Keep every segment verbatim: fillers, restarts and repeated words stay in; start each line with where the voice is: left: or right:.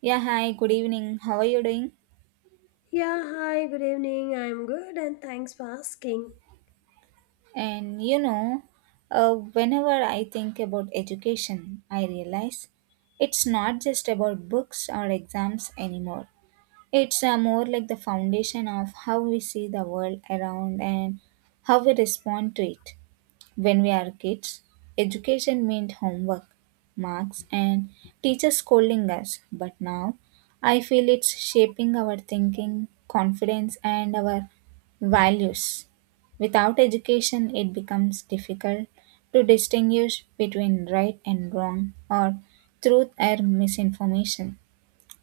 right: Yeah, hi, good evening. How are you doing?
left: Yeah, hi, good evening. I'm good and thanks for asking.
right: And you know, uh, whenever I think about education, I realize it's not just about books or exams anymore. It's uh, more like the foundation of how we see the world around and how we respond to it. When we are kids, education meant homework, marks, and teachers scolding us. But now, I feel it's shaping our thinking, confidence, and our values. Without education, it becomes difficult to distinguish between right and wrong or truth and misinformation.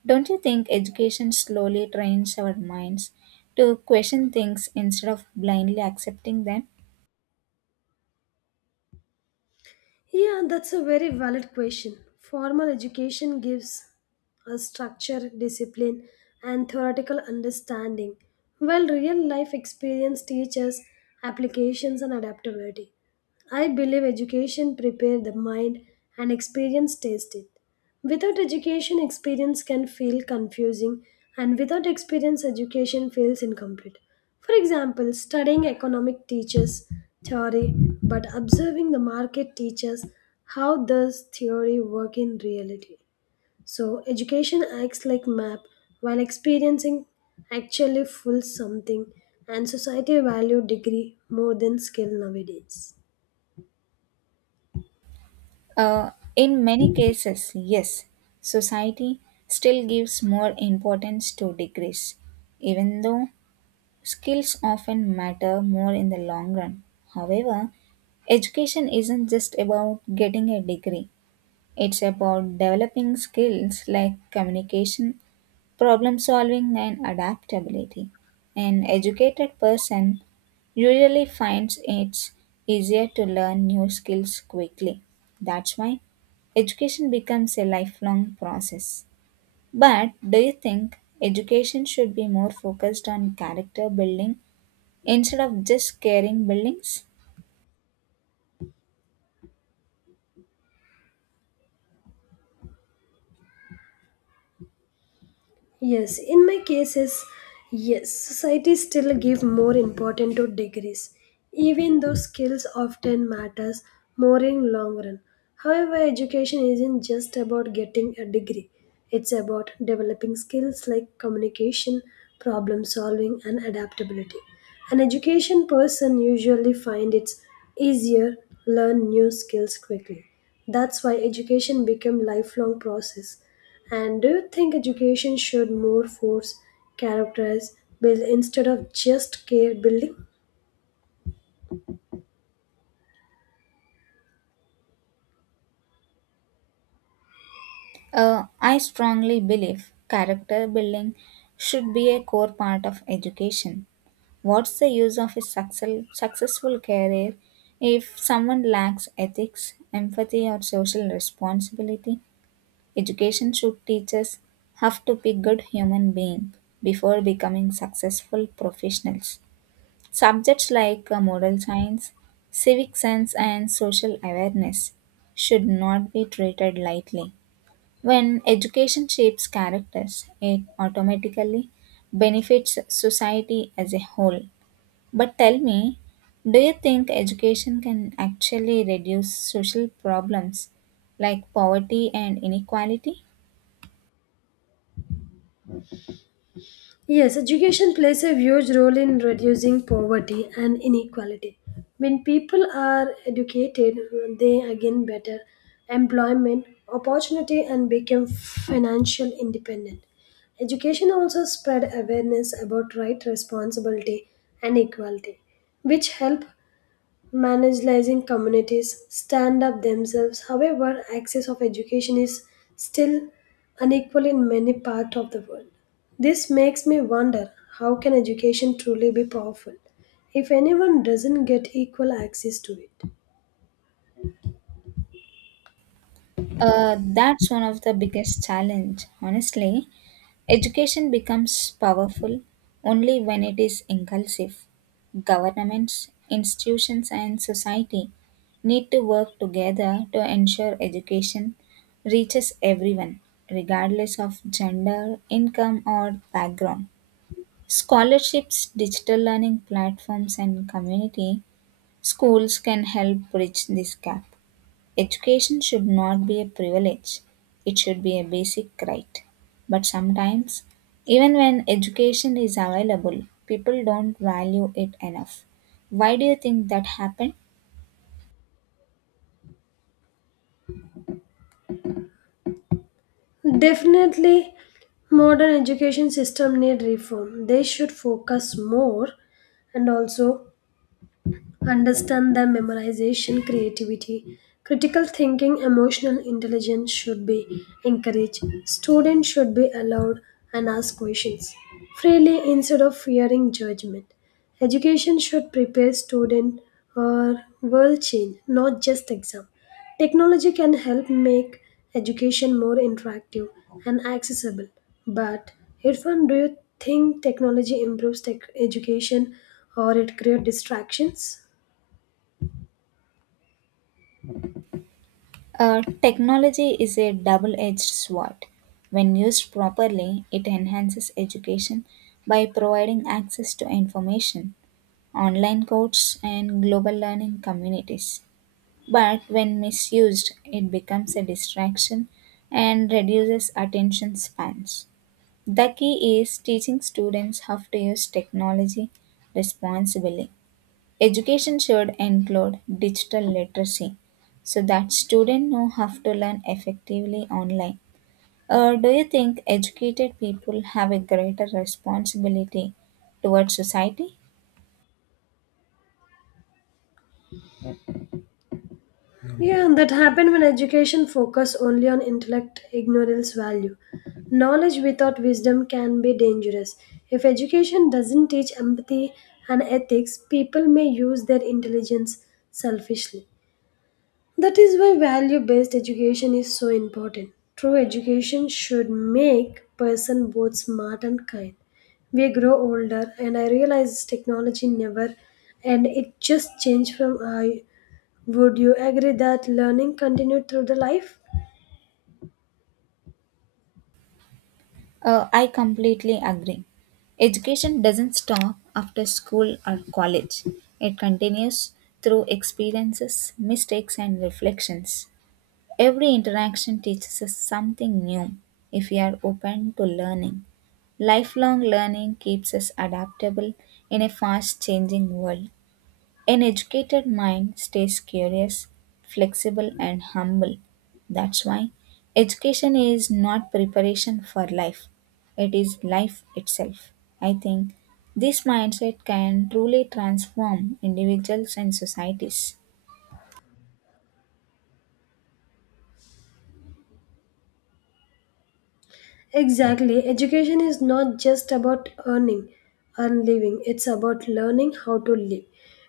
right: Don't you think education slowly trains our minds to question things instead of blindly accepting them?
left: Yeah, that's a very valid question. Formal education gives a structure, discipline, and theoretical understanding, while real life experience teaches applications and adaptability. I believe education prepares the mind and experience tastes it. Without education, experience can feel confusing, and without experience, education feels incomplete. For example, studying economic teaches theory, but observing the market teaches how does theory work in reality. So, education acts like map, while experiencing actually fulls something, and society value degree more than skill nowadays.
right: Uh, in many cases, yes, society still gives more importance to degrees, even though skills often matter more in the long run. However, education isn't just about getting a degree, it's about developing skills like communication, problem solving and adaptability. An educated person usually finds it's easier to learn new skills quickly. That's why education becomes a lifelong process. But do you think education should be more focused on character building instead of just caring buildings?
left: Yes, in my cases, yes, society still give more importance to degrees, even though skills often matters more in long run. However, education isn't just about getting a degree. It's about developing skills like communication, problem solving and adaptability. An education person usually find it's easier learn new skills quickly. That's why education become lifelong process and do you think education should more force characters build instead of just care building?
right: Uh, I strongly believe character building should be a core part of education. What's the use of a success, successful career if someone lacks ethics, empathy, or social responsibility? Education should teach us how to be good human beings before becoming successful professionals. Subjects like uh, moral science, civic sense, and social awareness should not be treated lightly. When education shapes characters, it automatically benefits society as a whole. But tell me, do you think education can actually reduce social problems like poverty and inequality?
left: Yes, education plays a huge role in reducing poverty and inequality. When people are educated, they again better employment opportunity and become financial independent. Education also spread awareness about right responsibility and equality, which help marginalizing communities stand up themselves. However, access of education is still unequal in many parts of the world. This makes me wonder how can education truly be powerful if anyone doesn't get equal access to it?
right: Uh, that's one of the biggest challenge. Honestly, education becomes powerful only when it is inclusive. Governments, institutions, and society need to work together to ensure education reaches everyone, regardless of gender, income, or background. Scholarships, digital learning platforms, and community schools can help bridge this gap. Education should not be a privilege, it should be a basic right. But sometimes, even when education is available, people don't value it enough. Why do you think that happened?
left: Definitely modern education system need reform. They should focus more and also understand that memorization, creativity, critical thinking, emotional intelligence should be encouraged. Students should be allowed and ask questions freely instead of fearing judgment. Education should prepare student for world change, not just exam. Technology can help make education more interactive and accessible. But Irfan, do you think technology improves tech education or it creates distractions?
right: Uh, technology is a double edged sword. When used properly, it enhances education by providing access to information online courses, and global learning communities. But when misused, it becomes a distraction and reduces attention spans. The key is teaching students how to use technology responsibly. Education should include digital literacy so that students know how to learn effectively online. Or do you think educated people have a greater responsibility towards society?
left: Yeah, and that happened when education focused only on intellect ignorance value. Knowledge without wisdom can be dangerous. If education doesn't teach empathy and ethics, people may use their intelligence selfishly. That is why value based education is so important. True education should make person both smart and kind. We grow older and I realize technology never and it just changed from I would you agree that learning continued through the life?
right: Uh, I completely agree. Education doesn't stop after school or college, it continues through experiences, mistakes, and reflections. Every interaction teaches us something new if we are open to learning. Lifelong learning keeps us adaptable in a fast changing world. An educated mind stays curious, flexible, and humble. That's why education is not preparation for life, it is life itself. I think this mindset can truly transform individuals and societies.
left: Exactly. Education is not just about earning and living, it's about learning how to live.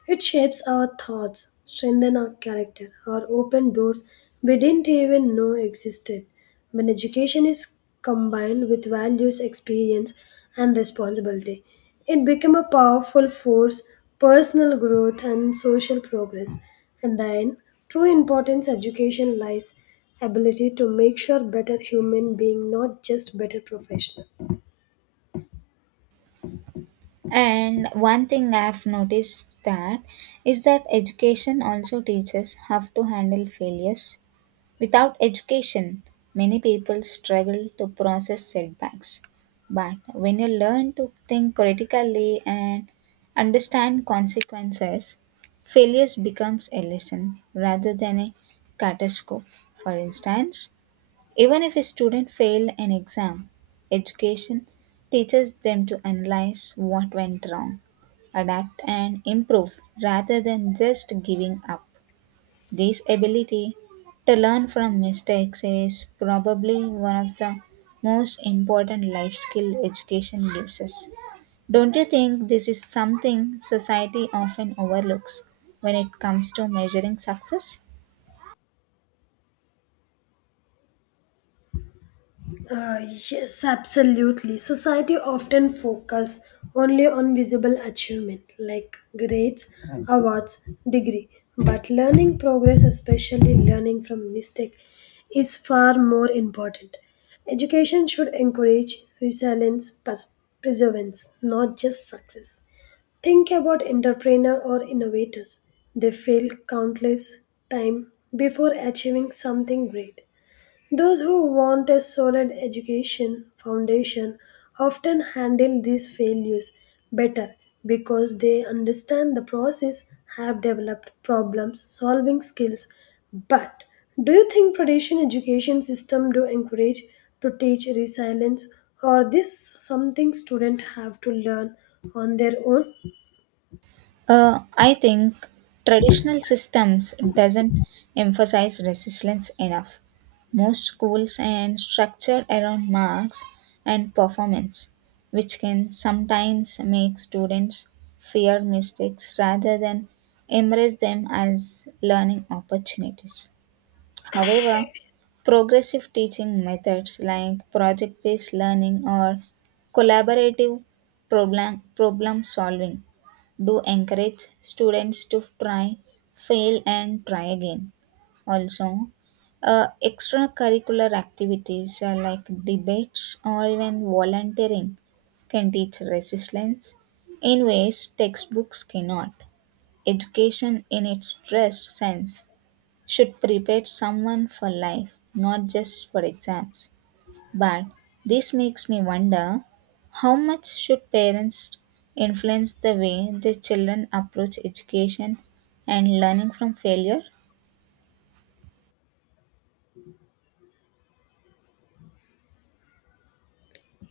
left: It shapes our thoughts, strengthens our character, or open doors we didn't even know existed. When education is combined with values, experience, and responsibility, it becomes a powerful force, personal growth, and social progress. And then, true importance education lies ability to make sure better human being not just better professional.
right: And one thing I have noticed that is that education also teaches how to handle failures. Without education, many people struggle to process setbacks. But when you learn to think critically and understand consequences, failures becomes a lesson rather than a catastrophe. For instance, even if a student failed an exam, education teaches them to analyze what went wrong, adapt and improve rather than just giving up. This ability to learn from mistakes is probably one of the most important life skill education gives us. Don't you think this is something society often overlooks when it comes to measuring success?
left: uh, yes, absolutely, society often focus only on visible achievement like grades, awards, degree, but learning progress, especially learning from mistake, is far more important. Education should encourage resilience, pers- perseverance, not just success. Think about entrepreneur or innovators. They fail countless time before achieving something great. Those who want a solid education foundation often handle these failures better because they understand the process, have developed problem solving skills. But do you think traditional education system do encourage to teach resilience or this something students have to learn on their own?
right: Uh, I think traditional systems doesn't emphasize resilience enough. Most schools and structure around marks and performance, which can sometimes make students fear mistakes rather than embrace them as learning opportunities. However, progressive teaching methods like project based learning or collaborative problem, problem solving do encourage students to try, fail, and try again. Also, uh, extracurricular activities uh, like debates or even volunteering can teach resilience in ways textbooks cannot. Education, in its stressed sense, should prepare someone for life, not just for exams. But this makes me wonder how much should parents influence the way their children approach education and learning from failure?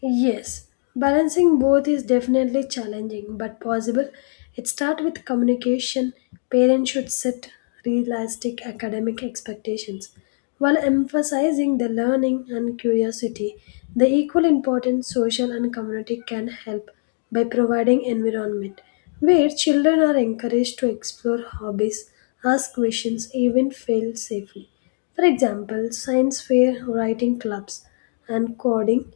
left: Yes, balancing both is definitely challenging but possible. It starts with communication. Parents should set realistic academic expectations while emphasizing the learning and curiosity. The equal importance social and community can help by providing environment where children are encouraged to explore hobbies, ask questions, even fail safely. For example, science fair, writing clubs, and coding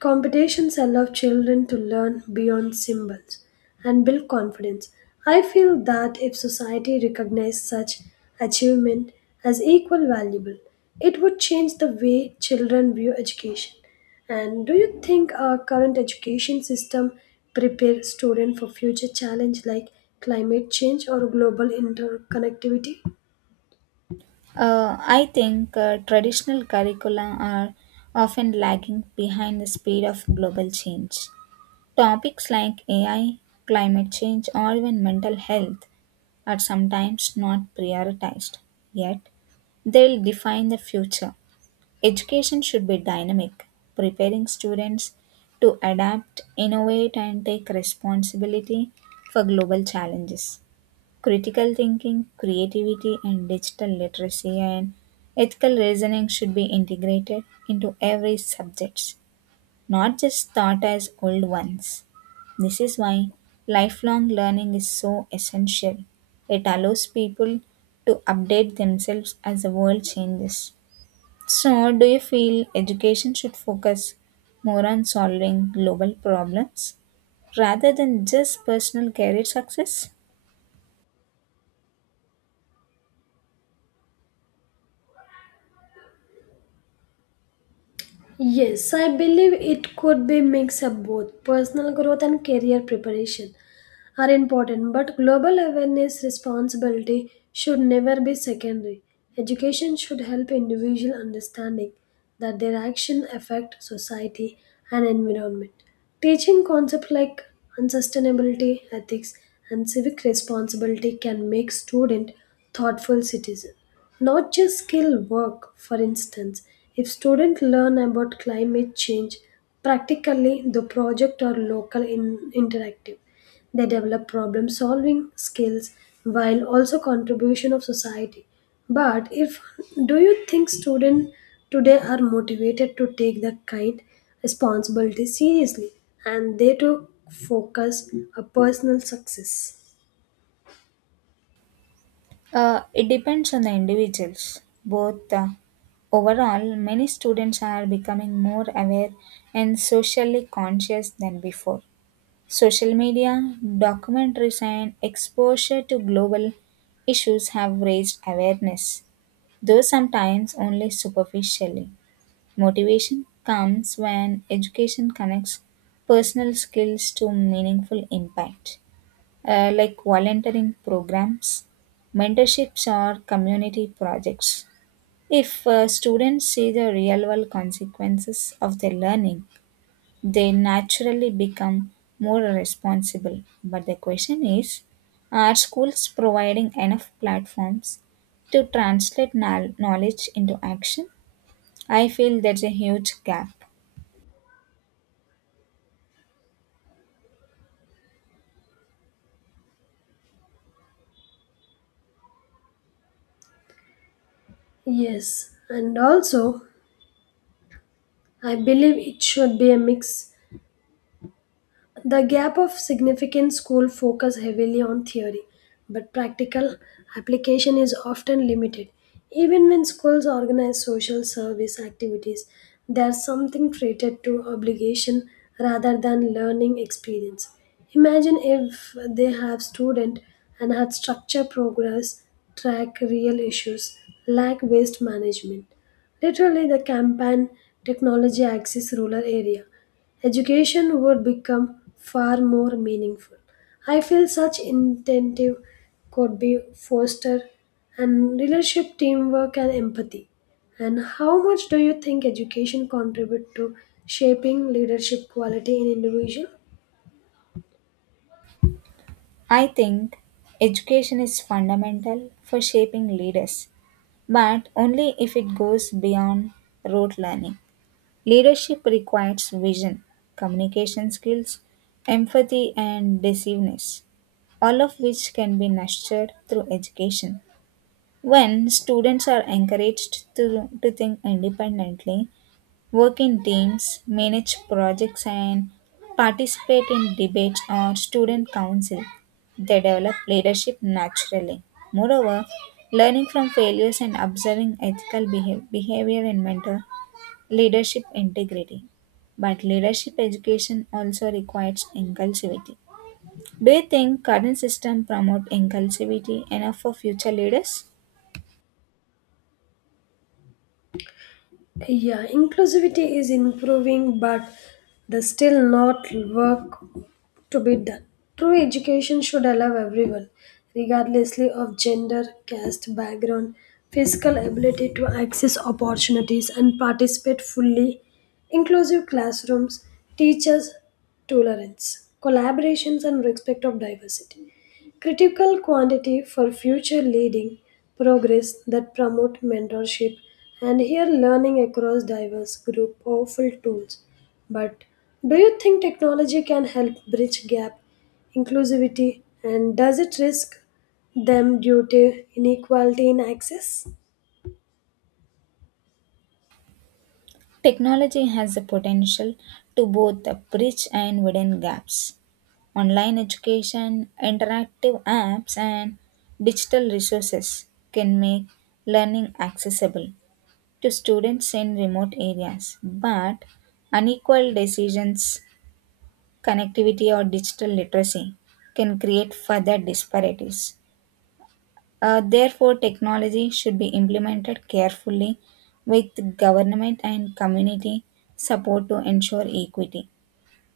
left: competitions allow children to learn beyond symbols and build confidence. I feel that if society recognized such achievement as equal valuable, it would change the way children view education. And do you think our current education system prepare students for future challenge like climate change or global interconnectivity?
right: Uh, I think uh, traditional curricula are often lagging behind the speed of global change. Topics like A I, climate change, or even mental health are sometimes not prioritized. Yet, they'll define the future. Education should be dynamic, preparing students to adapt, innovate, and take responsibility for global challenges. Critical thinking, creativity, and digital literacy and ethical reasoning should be integrated into every subject, not just taught as old ones. This is why lifelong learning is so essential. It allows people to update themselves as the world changes. So, do you feel education should focus more on solving global problems rather than just personal career success?
left: Yes, I believe it could be mix of both personal growth and career preparation. Are important, but global awareness responsibility should never be secondary. Education should help individual understanding that their action affect society and environment. Teaching concepts like unsustainability, ethics, and civic responsibility can make student thoughtful citizen, not just skill work. For instance, if students learn about climate change practically the project or local in- interactive, they develop problem solving skills while also contribution of society. But if do you think students today are motivated to take that kind responsibility seriously and they to focus a personal success?
right: Uh, it depends on the individuals. Both uh, overall, many students are becoming more aware and socially conscious than before. Social media, documentaries, and exposure to global issues have raised awareness, though sometimes only superficially. Motivation comes when education connects personal skills to meaningful impact, uh, like volunteering programs, mentorships, or community projects. If uh, students see the real world consequences of their learning, they naturally become more responsible. But the question is, are schools providing enough platforms to translate knowl- knowledge into action? I feel there's a huge gap.
left: Yes, and also I believe it should be a mix. The gap of significant school focus heavily on theory, but practical application is often limited. Even when schools organize social service activities, there's something treated to obligation rather than learning experience. Imagine if they have student and had structure progress, track real issues, lack waste management. Literally the campaign technology access rural area education would become far more meaningful. I feel such incentive could be fostered and leadership teamwork and empathy. And how much do you think education contribute to shaping leadership quality in individual?
right: I think education is fundamental for shaping leaders, but only if it goes beyond rote learning. Leadership requires vision, communication skills, empathy, and decisiveness, all of which can be nurtured through education. When students are encouraged to, to think independently, work in teams, manage projects, and participate in debates or student council. They develop leadership naturally. Moreover, learning from failures and observing ethical behav- behavior and mentor leadership integrity. But leadership education also requires inclusivity. Do you think current system promote inclusivity enough for future leaders?
left: Yeah, inclusivity is improving, but there's still not work to be done. True education should allow everyone, regardlessly of gender, caste, background, physical ability to access opportunities and participate fully. Inclusive classrooms, teachers, tolerance, collaborations, and respect of diversity critical quantity for future leading progress that promote mentorship and here learning across diverse group powerful tools, but do you think technology can help bridge gap inclusivity and does it risk them due to inequality in access?
right: Technology has the potential to both bridge and widen gaps. Online education, interactive apps, and digital resources can make learning accessible to students in remote areas. But unequal decisions, connectivity, or digital literacy can create further disparities. Uh, therefore, technology should be implemented carefully with government and community support to ensure equity.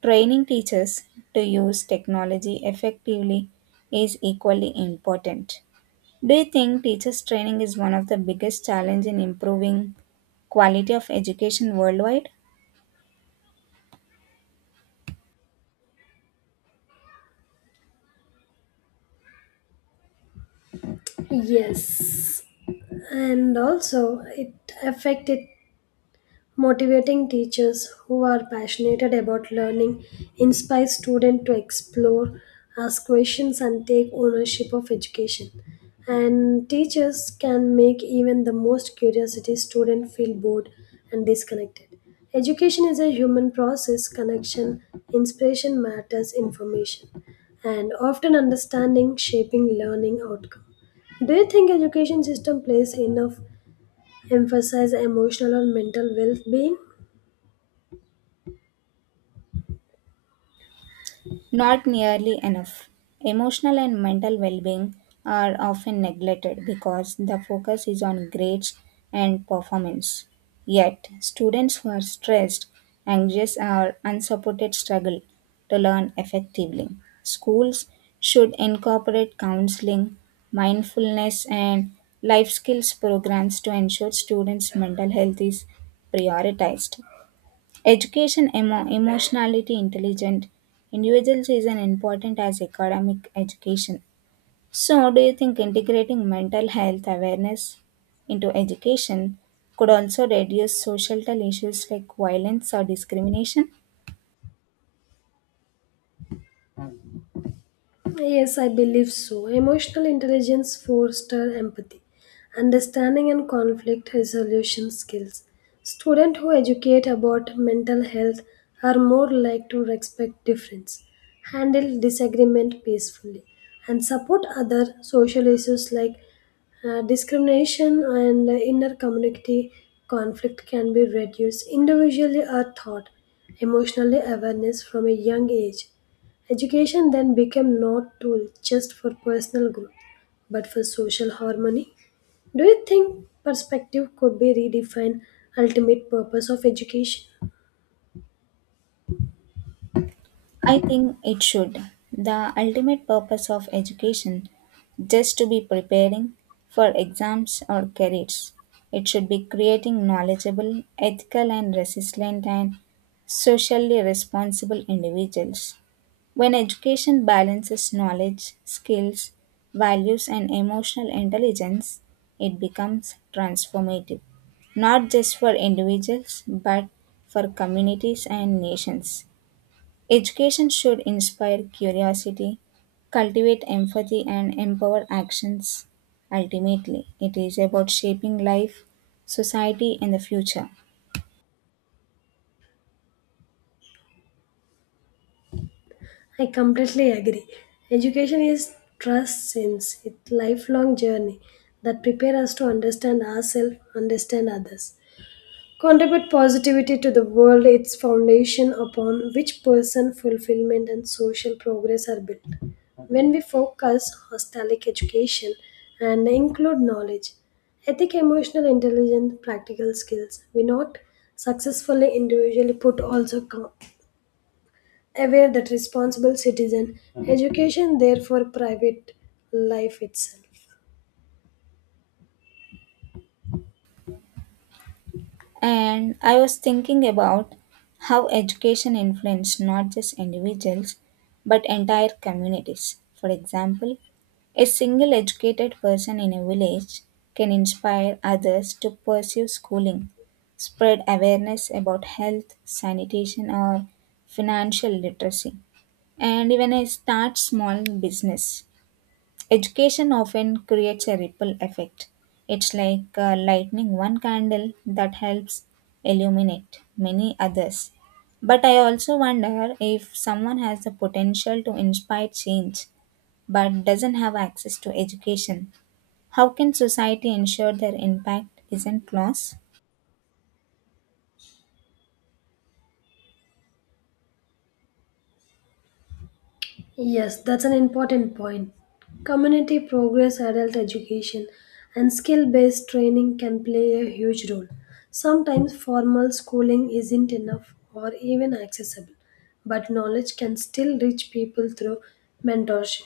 right: Training teachers to use technology effectively is equally important. Do you think teachers' training is one of the biggest challenges in improving quality of education worldwide?
left: Yes, and also it affected. Motivating teachers who are passionate about learning inspire students to explore, ask questions, and take ownership of education. And teachers can make even the most curiosity student feel bored and disconnected. Education is a human process, connection, inspiration matters, information, and often understanding shaping learning outcome. Do you think education system plays enough emphasis on emotional or mental well-being?
right: Not nearly enough. Emotional and mental well being are often neglected because the focus is on grades and performance. Yet, students who are stressed, anxious, or unsupported struggle to learn effectively. Schools should incorporate counseling, mindfulness, and life skills programs to ensure students' mental health is prioritized. Education emo- emotionality intelligent individuals is an important as academic education. So, do you think integrating mental health awareness into education could also reduce societal issues like violence or discrimination?
left: Yes, I believe so. Emotional intelligence fosters empathy, understanding and conflict resolution skills. Students who educate about mental health are more likely to respect difference, handle disagreement peacefully, and support other social issues like uh, discrimination and inner community conflict can be reduced individually or thought emotionally awareness from a young age. Education then became not tool just for personal growth, but for social harmony. Do you think perspective could be redefined ultimate purpose of education?
right: I think it should. The ultimate purpose of education just to be preparing for exams or careers. It should be creating knowledgeable, ethical and resilient and socially responsible individuals. When education balances knowledge, skills, values and emotional intelligence, it becomes transformative, not just for individuals but for communities and nations. Education should inspire curiosity, cultivate empathy, and empower actions. Ultimately, it is about shaping life, society, and the future.
left: I completely agree. Education is trust since it's lifelong journey that prepare us to understand ourselves, understand others. Contribute positivity to the world, its foundation upon which person fulfillment and social progress are built. When we focus holistic education and include knowledge, ethic, emotional intelligence, practical skills, we not successfully individually put also come aware that responsible citizen education therefore private life itself.
right: And I was thinking about how education influences not just individuals but entire communities. For example, a single educated person in a village can inspire others to pursue schooling, spread awareness about health, sanitation, or financial literacy, and even a start small business. Education often creates a ripple effect. It's like uh, lighting one candle that helps illuminate many others. But I also wonder if someone has the potential to inspire change but doesn't have access to education. How can society ensure their impact isn't lost?
left: Yes, that's an important point. Community progress, adult education, and skill based training can play a huge role. Sometimes formal schooling isn't enough or even accessible, but knowledge can still reach people through mentorship.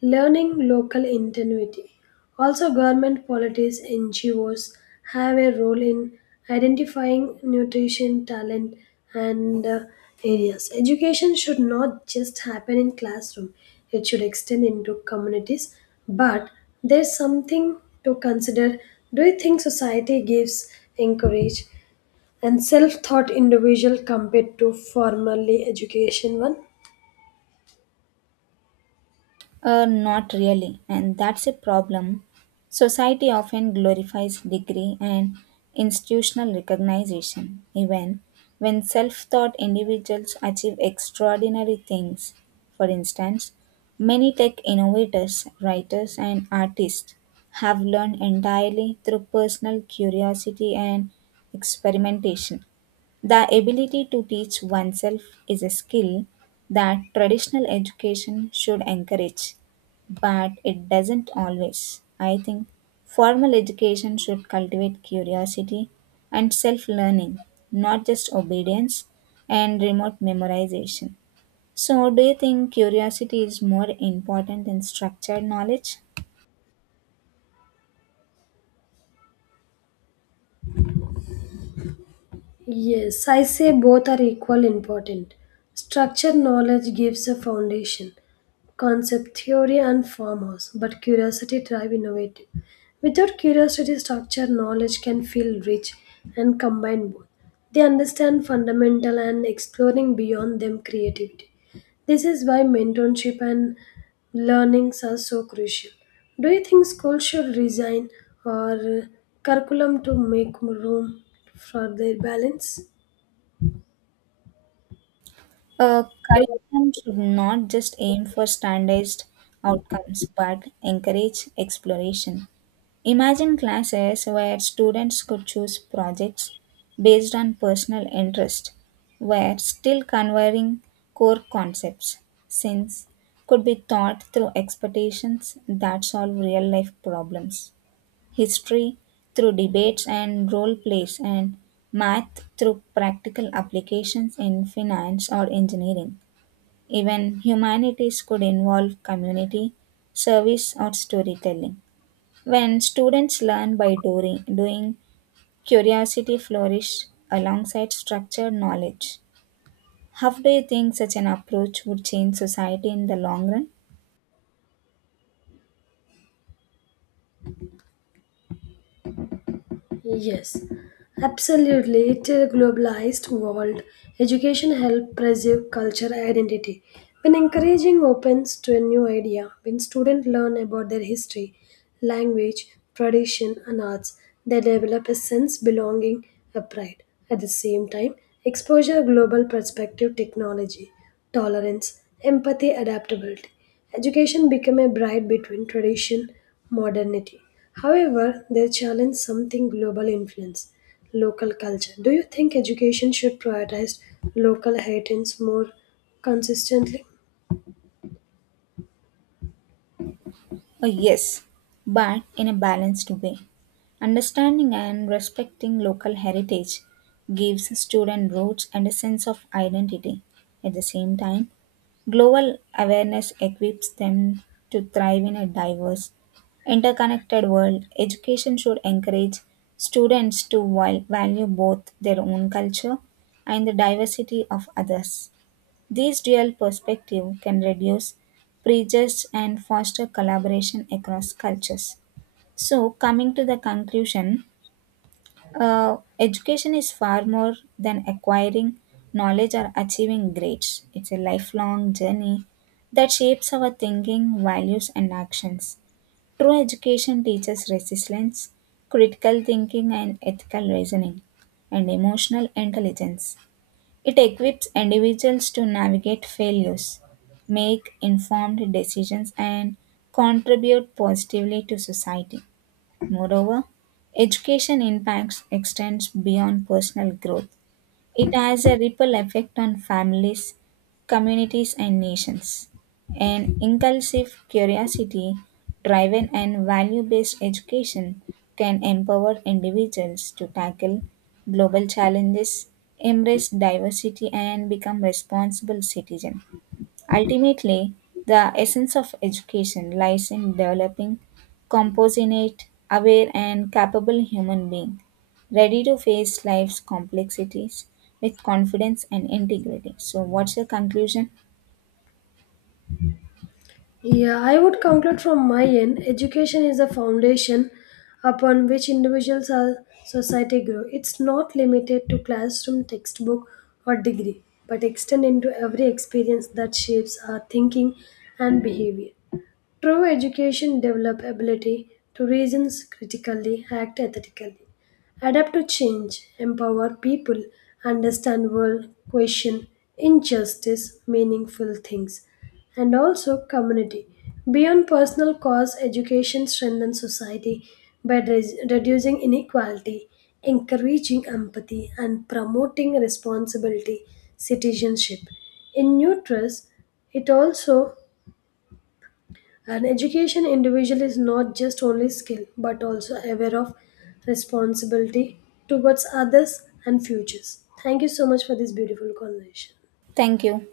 left: Learning local ingenuity. Also, government, policies politics, N G Os have a role in identifying nutrition talent and uh, areas. Education should not just happen in classroom; it should extend into communities. But there's something to consider. Do you think society gives encourage and self-taught individual compared to formally education one?
right: Uh, not really, and that's a problem. Society often glorifies degree and institutional recognition, even when self taught individuals achieve extraordinary things. For instance, many tech innovators, writers, and artists have learned entirely through personal curiosity and experimentation. The ability to teach oneself is a skill that traditional education should encourage, but it doesn't always. I think formal education should cultivate curiosity and self learning, not just obedience and remote memorization. So, do you think curiosity is more important than structured knowledge?
left: Yes, I say both are equal important. Structured knowledge gives a foundation, concept theory and farmhouse, but curiosity drive innovative. Without curiosity, structured knowledge can feel rich and combine both. They understand fundamental and exploring beyond them creativity. This is why mentorship and learnings are so crucial. Do you think schools should resign or curriculum to make room for their balance?
right: A curriculum should not just aim for standardized outcomes but encourage exploration. Imagine classes where students could choose projects based on personal interest, where still conveying core concepts, since could be taught through expectations that solve real life problems, history through debates and role plays, and math through practical applications in finance or engineering. Even humanities could involve community, service, or storytelling. When students learn by doing, doing curiosity flourishes alongside structured knowledge. How do you think such an approach would change society in the long run?
left: Yes, absolutely. It's a globalized world. Education helps preserve cultural identity. When encouraging opens to a new idea, when students learn about their history, language, tradition, and arts, they develop a sense belonging a pride. At the same time, exposure global perspective technology, tolerance, empathy, adaptability. Education became a bride between tradition modernity. However, they challenge something global influence, local culture. Do you think education should prioritize local heritage more consistently?
right: Oh, yes, but in a balanced way. Understanding and respecting local heritage gives students roots and a sense of identity. At the same time, global awareness equips them to thrive in a diverse, interconnected world. Education should encourage students to val- value both their own culture and the diversity of others. This dual perspective can reduce prejudice and foster collaboration across cultures. So, coming to the conclusion, uh, education is far more than acquiring knowledge or achieving grades. It's a lifelong journey that shapes our thinking, values, and actions. True education teaches resilience, critical thinking, and ethical reasoning, and emotional intelligence. It equips individuals to navigate failures, make informed decisions, and contribute positively to society. Moreover, education impacts extends beyond personal growth. It has a ripple effect on families, communities, and nations. An inclusive curiosity driven and value based education can empower individuals to tackle global challenges, embrace diversity, and become responsible citizens. Ultimately, the essence of education lies in developing compassionate, aware, and capable human beings, ready to face life's complexities with confidence and integrity. So, what's your conclusion?
left: Yeah, I would conclude from my end education is the foundation upon which individuals or society grow. It's not limited to classroom, textbook, or degree, but extend into every experience that shapes our thinking and behavior. True education develops ability to reason critically, act ethically, adapt to change, empower people, understand world, question injustice, meaningful things, and also community. Beyond personal cause, education strengthens society by res- reducing inequality, encouraging empathy, and promoting responsibility citizenship. In nutrients, it also an education individual is not just only skill, but also aware of responsibility towards others and futures. Thank you so much for this beautiful conversation.
right: Thank you.